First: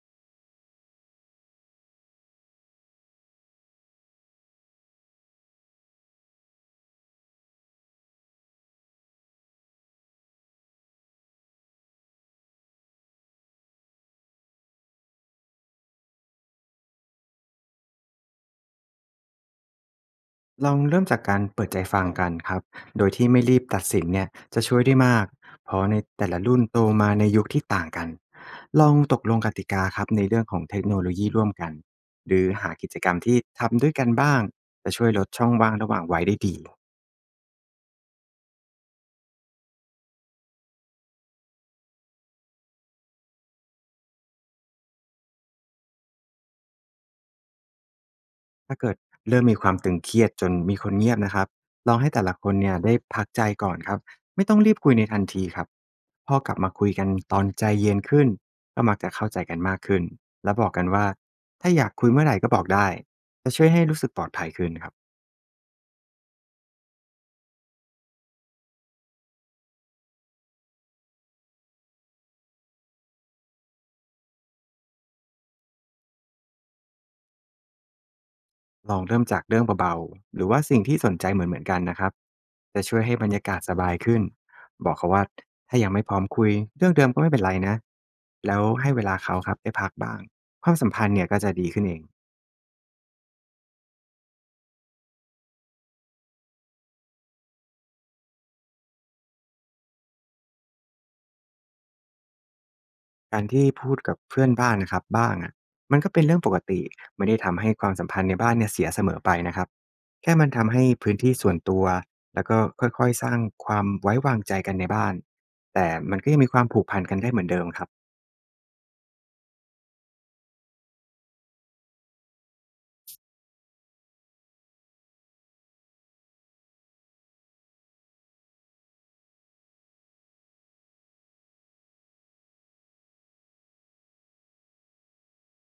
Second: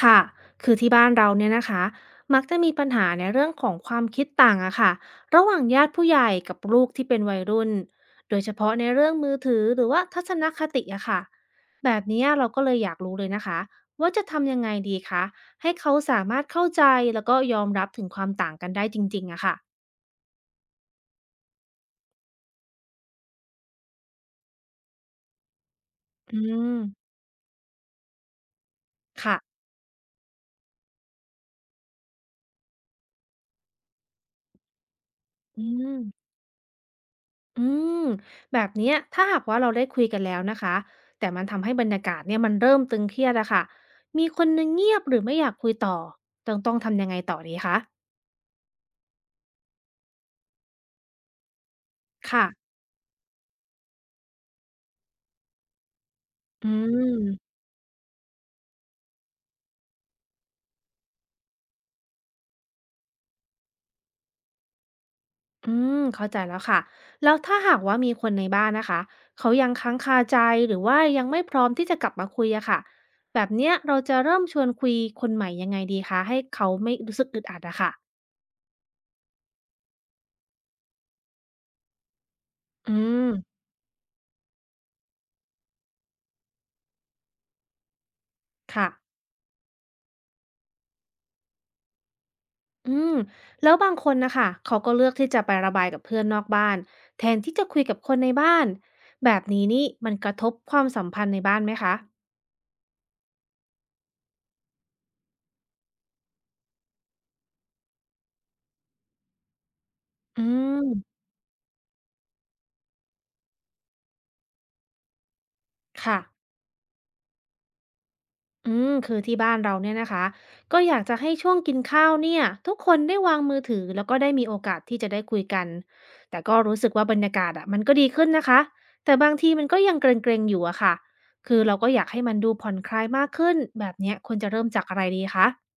ค่ะ คือที่บ้านเราเนี่ยนะคะมักจะมีปัญหาในเรื่องของความคิดต่างอะค่ะระหว่างญาติผู้ใหญ่กับลูกที่เป็นวัยรุ่น โดยเฉพาะในเรื่องมือถือหรือว่าทัศนคติอะค่ะแบบเนี้ยเราก็เลยอยากรู้เลยนะคะว่าจะทำยังไงดีคะให้เขาสามารถเข้าใจแล้วก็ยอมรับถึงความต่างกันได้จริงๆอะค่ะลองเริ่มจากการเปิดใจฟังกันครับโดยที่ไม่รีบตัดสินเนี่ยจะช่วยได้มาก เพราะในแต่อืละรุ่นมโตมาในยุคที่ต่างกัน ลองตกลงกค่ะติกาครับในเรื่องของเทคโนโลยีร่วมกัน หรือหากิจกรรมที่ทำด้วยกันบ้างจะช่วยลดช่องอืว่างระหม ว่างวัยได้ดี อืมแบบเนี้ยถ้าหากว่าเราได้คุยกันแล้วนะคะแต่มันทำให้บรรยากาศเนี่ยมันเริ่มตึงเครียดอะค่ะมีคนนึงเงียบหรือไม่อยากคุยต่อต้องทำยังไงต่อดีคะถ้าเกิดเริ่มมีความตึงเครียดจนมีคนเงียบนะครับลองให้แต่ละคค่ะนเนี่ยได้พักใจก่อนครับไม่ต้องรีบคุยในทันทีครับพอกลับอืมาคุยกันตอนมใจเย็นขึ้นก็มักจะเข้าใจกันมากขึ้นและบอกกันว่าถ้าอยากคุยเมื่อไหร่ก็บอกได้จะช่วยให้รู้สึกปลอดภัยขึ้นครับอืมเข้าใจแล้วค่ะแล้วถ้าหากว่ามีคนในบ้านนะคะเขายังค้างคาใจหรือว่ายังไม่พร้อมที่จะกลับมาคุยอะค่ะแบบเนี้ยเราจะเริ่มชวนคุยคนใหม่ยังไงดีคะให้เขาไม่รู้สึกอึดอัดอะค่ะลองเริ่มจากเรื่องเบาๆหรือว่าสิ่งที่สนใจเหมือนๆกันนะครับจะอืช่วยให้มบรรยากาศสบายขึ้นบอกเขาว่าถ้ายังไม่พร้อมคุยเรื่องเดิมก็ไม่เป็นไรนะแล้วค่ะ ให้เวลาเขาครับได้พักบ้างความสัมพันธ์เนี่ยก็จะดีขึ้นเอง อืมแล้วบางคนนะคะเขาก็เลือกที่จะไประบายกับเพื่อนนอกบ้านแทนที่จะคุยกับคนในบ้านแบบนี้นี่มันกระทบความสัมพันธ์ในบ้านไหมคะการที่พูดกับเพื่อนบ้านนะครับบ้างอะมันก็เป็นเรื่องปกติไม่ได้ทำให้ความสัมพันธ์ในบ้านเนี่ยเสียเสมอไปนะครับแค่อืมันทำให้พื้นมที่ส่วนตัวแล้วก็ค่อยๆสร้างความไว้วางใจกันในบ้านแต่มันค่ะก็ยังมีความผูกพันกันได้เหมือนเดิมครับอืมคือที่บ้านเราเนี่ยนะคะก็อยากจะให้ช่วงกินข้าวเนี่ยทุกคนได้วางมือถือแล้วก็ได้มีโอกาสที่จะได้คุยกันแต่ก็รู้สึกว่าบรรยากาศอะมันก็ดีขึ้นนะคะแต่บางทีมันก็ยังเกรงๆอยู่อะค่ะคือเราก็อยากให้มันดูผ่อนคลายมากขึ้นแบบเนี้ยควรจะเริ่มจากอะไรดีคะ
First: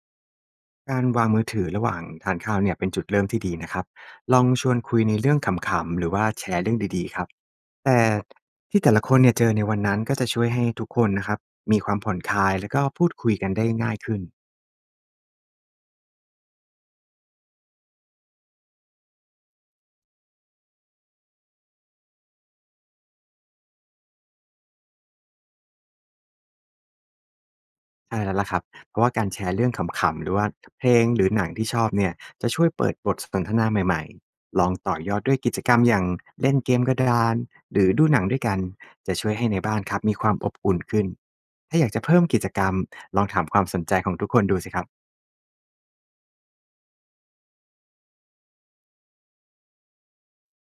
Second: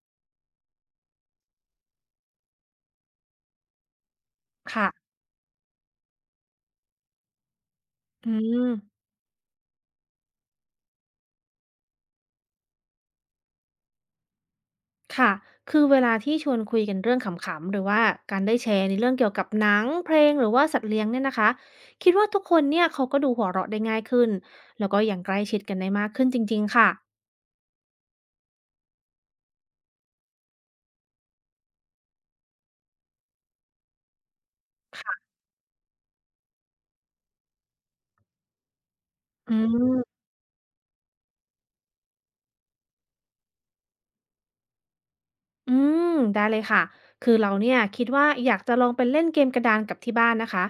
การวางมือถือระหว่างทานข้าวเนี่ยเป็นจุดเริ่มที่ดีนะครับลองชวนค่ะคุยในเรื่องขำๆหรือว่าแชร์เรื่องดีๆครับแต่อืที่แต่ม ละคนเนี่ยเจอในวันนั้นก็จะช่วยให้ทุกคนนะครับมีความผ่อนคลายแล้วก็พูดคุยกันได้ง่ายขึ้น ค่ะ คือเวลาที่ชวนคุยกันเรื่องขำๆ หรือว่าการได้แชร์ในเรื่องเกี่ยวกับหนังเพลงหรือว่าสัตว์เลี้ยงเนี่ยนะคะคิดว่าทุกคนเนี่ยเขาก็ดูหัวเราะได้ง่ายขึ้น แล้วก็อยางใกล้ชิดกันได้มากขึ้นจริงๆค่ะใช่แล้วล่ะครับเพราะว่าการแชร์เรื่องขำๆหรือว่าเพลงหรือหนังที่ชอบเนี่ยจะช่วยเปิดบทสนทนาใหม่ๆลองต่อยอดค่ะด้วยกิจกรรมอย่างเล่นเกมกระดานหรือดูหนังด้วยกันจะช่วยให้อืในบ้านครับมีมความอบอุ่นขึ้นถ้าอยากจะเพิ่มกิจกรรมนะครับอืม ได้เลยค่ะ คือเราเนี่ยคิดว่าอยากจะลองไปเล่นเกมกระดานกับที่บ้านนะคะ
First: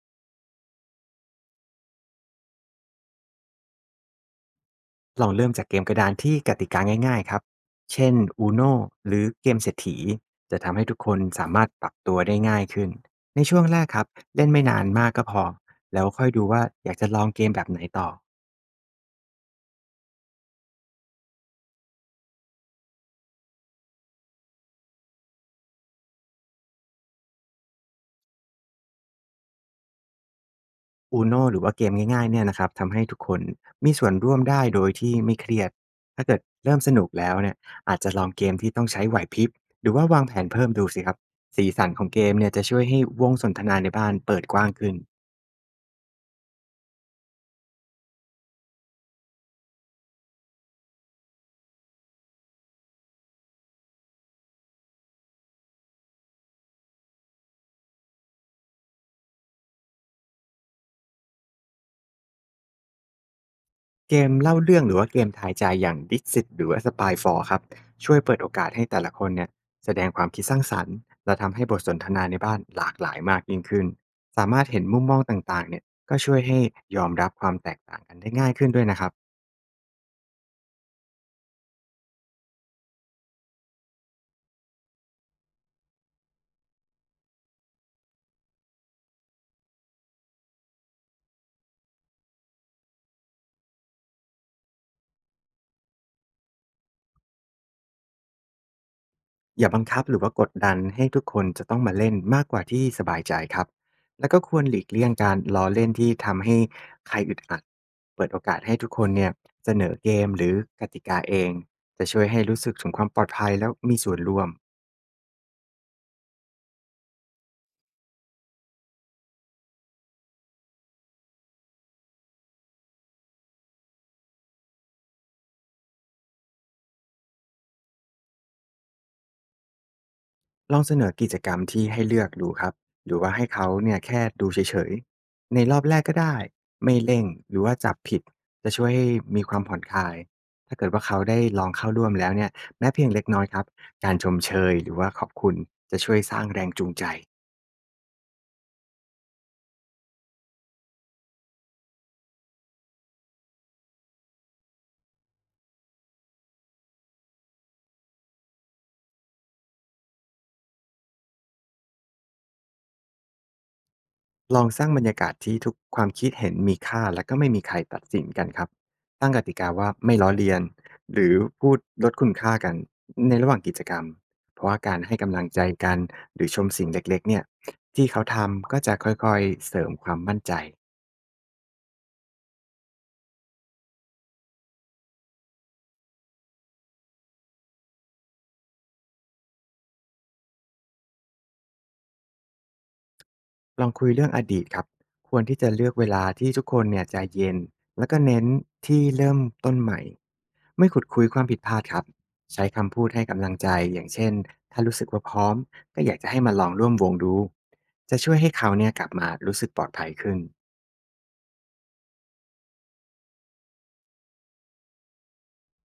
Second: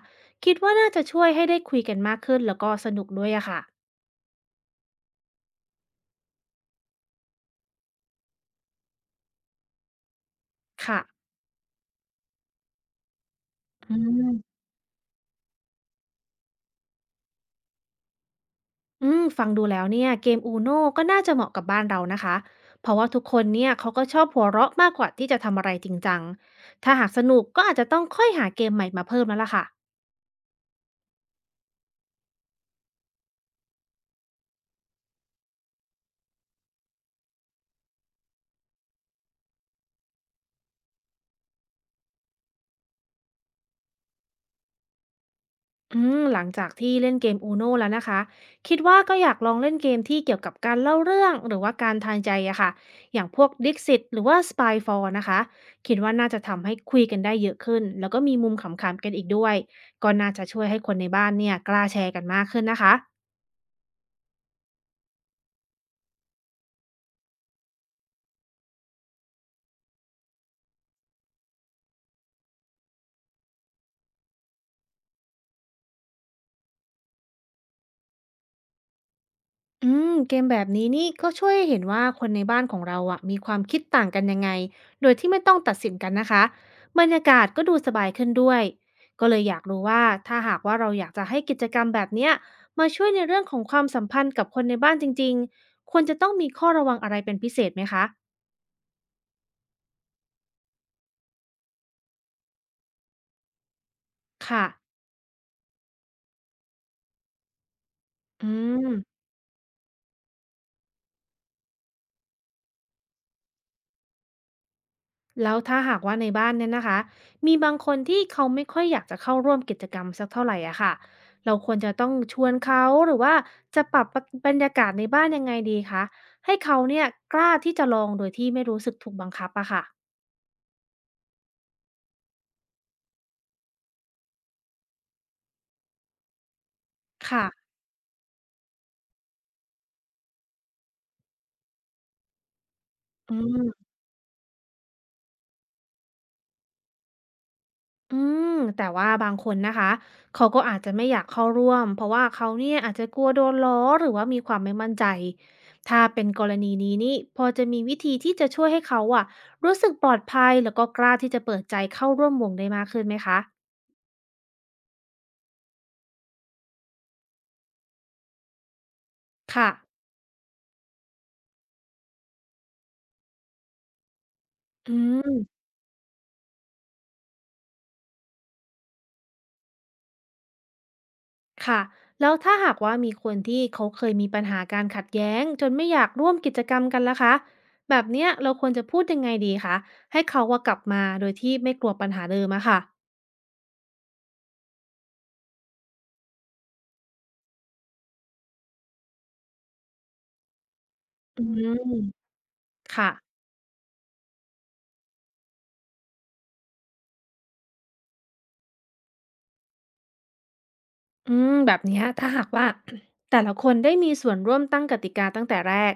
คิดว่าน่าจะช่วยให้ได้คุยกันมากขึ้นแล้วก็สนุกด้วยอะค่ะลองเริ่มจากเกมกระดานที่กติกาง่ายๆครับเช่น UNO หรือเกมเศรษฐีจะทำให้ทุกค่ะคนสามารถปรับตัวได้ง่ายขึ้นในช่วงแรกอืครับเล่นม ไม่นานมากก็พอแล้วค่อยดูว่าอยากจะลองเกมแบบไหนต่อ อืมฟังดูแล้วเนี่ยเกมอูโน่ก็น่าจะเหมาะกับบ้านเรานะคะเพราะว่าทุกคนเนี่ยเขาก็ชอบหัวเราะมากกว่าที่จะทำอะไรจริงจังถ้าหากสนุกก็อาจจะต้องค่อยหาเกมใหม่มาเพิ่มแล้วล่ะค่ะ UNO หรือว่าเกมง่ายๆเนี่ยนะครับทำให้ทุกคนมีส่วนร่วมได้โดยที่ไม่เครียดถ้าเกิดเริ่มสนุกแล้วเนี่ยอาจจะลองเกมที่ต้องใช้ไหวพริบหรือว่าวางแผนเพิ่มดูสิครับสีสันของเกมเนี่ยจะช่วยให้วงสนทนาในบ้านเปิดกว้างขึ้นอืมหลังจากที่เล่นเกมอูโน่แล้วนะคะคิดว่าก็อยากลองเล่นเกมที่เกี่ยวกับการเล่าเรื่องหรือว่าการทางใจอะค่ะอย่างพวกดิ i x ิตหรือว่า s p y ฟ a l l นะคะคิดว่าน่าจะทำให้คุยกันได้เยอะขึ้นแล้วก็มีมุมขำๆกันอีกด้วยก็น่าจะช่วยให้คนในบ้านเนี่ยกล้าแชร์กันมากขึ้นนะคะ เกมเล่าเรื่องหรือว่าเกมทายใจอย่าง Dixit หรือว่า s p y f ครับช่วยเปิดโอกาสให้แต่ละคนเนี่ยแสดงความคิดสร้างสรรค์และทำให้บทสนทนาในบ้านหลากหลายมากยิ่งขึ้นสามารถเห็นมุมมองต่างๆเนี่ยก็ช่วยให้ยอมรับความแตกต่างกันได้ง่ายขึ้นด้วยนะครับ อืมเกมแบบนี้นี่ก็ช่วยให้เห็นว่าคนในบ้านของเราอะมีความคิดต่างกันยังไงโดยที่ไม่ต้องตัดสินกันนะคะบรรยากาศก็ดูสบายขึ้นด้วยก็เลยอยากรู้ว่าถ้าหากว่าเราอยากจะให้กิจกรรมแบบเนี้ยมาช่วยในเรื่องของความสัมพันธ์กับคนในบ้านจริงๆควรจะต้องมีข้อระวังอะไรเป็นพิเศษไหมคะอย่าบังคับหรือว่ากดดันให้ทุกคนจะต้องมาเล่นมากกว่าที่สบายใจครับ แล้วก็ควรค่ะหลีกเลี่ยงการล้อเล่นที่ทำให้ใครอึดอัด เปิดโออืกาสให้ทุกคนม เนี่ยเสนอเกมหรือกติกาเองจะช่วยให้รู้สึกถึงความปลอดภัยแล้วมีส่วนร่วม แล้วถ้าหากว่าในบ้านเนี่ยนะคะมีบางคนที่เขาไม่ค่อยอยากจะเข้าร่วมกิจกรรมสักเท่าไหร่อะค่ะเราควรจะต้องชวนเขาหรือว่าจะปรับบรรยากาศในบ้านยังไงดีคะให้เขาเนี่ยกล้าที่จะลองโดยที่ไม่รู้สึกถูกบังคับอะค่ะลองเสนอกิจกรรมที่ให้เลือกดูครับ หรือว่าให้เขาเนี่ยแค่ดูเฉยๆ ในรอบแรกก็ได้ ไม่เร่งหรือค่ะว่าจับผิดจะช่วยให้มีความผ่อนคลาย ถ้าเกิดว่าเขาได้ลองเข้าร่วมแล้วเนี่ยแม้เพียงเล็กอืน้อยครับ ม การชมเชยหรือว่าขอบคุณจะช่วยสร้างแรงจูงใจ อืมแต่ว่าบางคนนะคะเขาก็อาจจะไม่อยากเข้าร่วมเพราะว่าเขาเนี่ยอาจจะกลัวโดนล้อหรือว่ามีความไม่มั่นใจถ้าเป็นกรณีนี้นี่พอจะมีวิธีที่จะช่วยให้เขาอะรู้สึกปลอดภัยแล้วก็กล้าที่จะเปิดใจเข้าร่วมวงได้มากขึ้นไหมคะลองสร้างบรรยากาศที่ทุกความคิดเห็นมีค่าและก็ไม่มีใครตัดสินกันครับตั้งกติกาค่ะว่าไม่ล้อเลียนหรือพูดลดคุณค่ากันในระหว่างกิจกรรม เพราะว่าอืการให้มกำลังใจกันหรือชมสิ่งเล็กๆเนี่ยที่เขาทำก็จะค่อยๆเสริมความมั่นใจ ค่ะแล้วถ้าหากว่ามีคนที่เขาเคยมีปัญหาการขัดแย้งจนไม่อยากร่วมกิจกรรมกันล่ะคะแบบเนี้ยเราควรจะพูดยังไงดีคะให้เขาว่ากลับมาโดยที่ไม่กลัวปัญหาเดิมอะค่ะลองคุยเรื่องอดีตครับ ควรที่จะเลือกเวลาที่ทุกคนเนี่ยใจเย็น แล้วก็เน้นที่เริ่มต้นใหม่ ไม่ขุดคุยควาอืมผิดพลาดม ครับ ใช้คำพูดค่ะให้กำลังใจ อย่างเช่น ถ้ารู้สึกว่าพร้อมก็อยากจะให้มาลองร่วมวงดู จะช่วยให้เขาเนี่ยกลับมารู้สึกปลอดภัยขึ้น อืมแบบเนี้ยถ้าหากว่า แต่ละคนได้มีส่วนร่วมตั้งกติกาตั้งแต่แรก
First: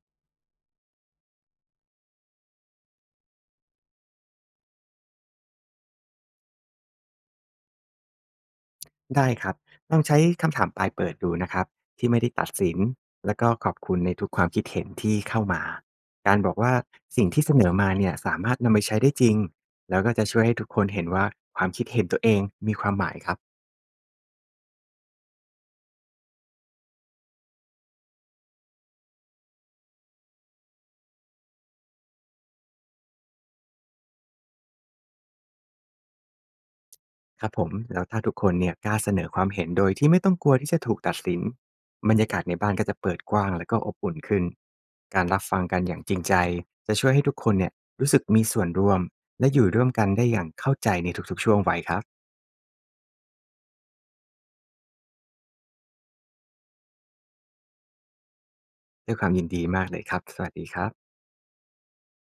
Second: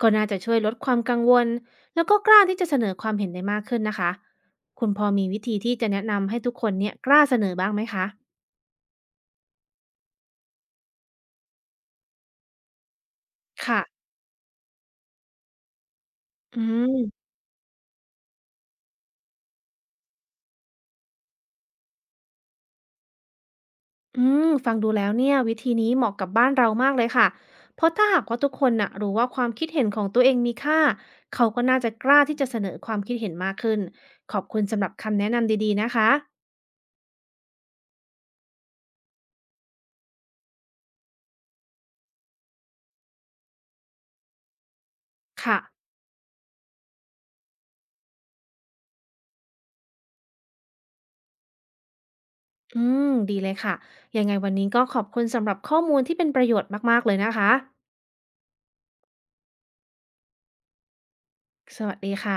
ก็น่าจะช่วยลดความกังวลแล้วก็กล้าที่จะเสนอความเห็นได้มากขึ้นนะคะคุณพอมีวิธีที่จะแนะนำให้ทุกคนเนี่ยกล้าเสนอบ้างไหมคะได้ครับลองใช้คำถามปลายเปิดดูนะครับที่ไม่ได้ตัดสินแล้วก็ขอบคุณค่ะในทุกความคิดเห็นที่เข้ามาการบอกอืว่ามสิ่งที่เสนอมาเนี่ยสามารถนำไปใช้ได้จริงแล้วก็จะช่วยให้ทุกคนเห็นว่าความคิดเห็นตัวเองมีความหมายครับอืมฟังดูแล้วเนี่ยวิธีนี้เหมาะกับบ้านเรามากเลยค่ะ เพราะถ้าหากว่าทุกคนน่ะรู้ว่าความคิดเห็นของตัวเองมีค่าเขาก็น่าจะกล้าที่จะเสนอความคิดเห็นมากขึ้นขอบคุณสำหรับคำแนะนำดีๆนะคะครับผมแล้วถ้าทุกคนเนี่ยกล้าเสนอความเห็นโดยที่ไม่ต้องกลัวที่จะถูกตัดสินบรรยากาศในบ้านก็จะเปิดกว้างแล้วก็อบอุ่นขึ้นการรับค่ะ ฟังกันอย่างจริงใจจะช่วยให้ทุกคนเนี่ยรู้สึกมีส่วนร่วมและอยู่ร่วมกันได้อย่างเข้าใจในทุกๆช่วงวัยครับ อืมดีเลยค่ะยังไงวันนี้ก็ขอบคุณสำหรับข้อมูลที่เป็นประโยชน์มากๆเลยนะคะ ด้วยความยินดีมากเลยครับ สวัสดีครับสวัสดีค่ะ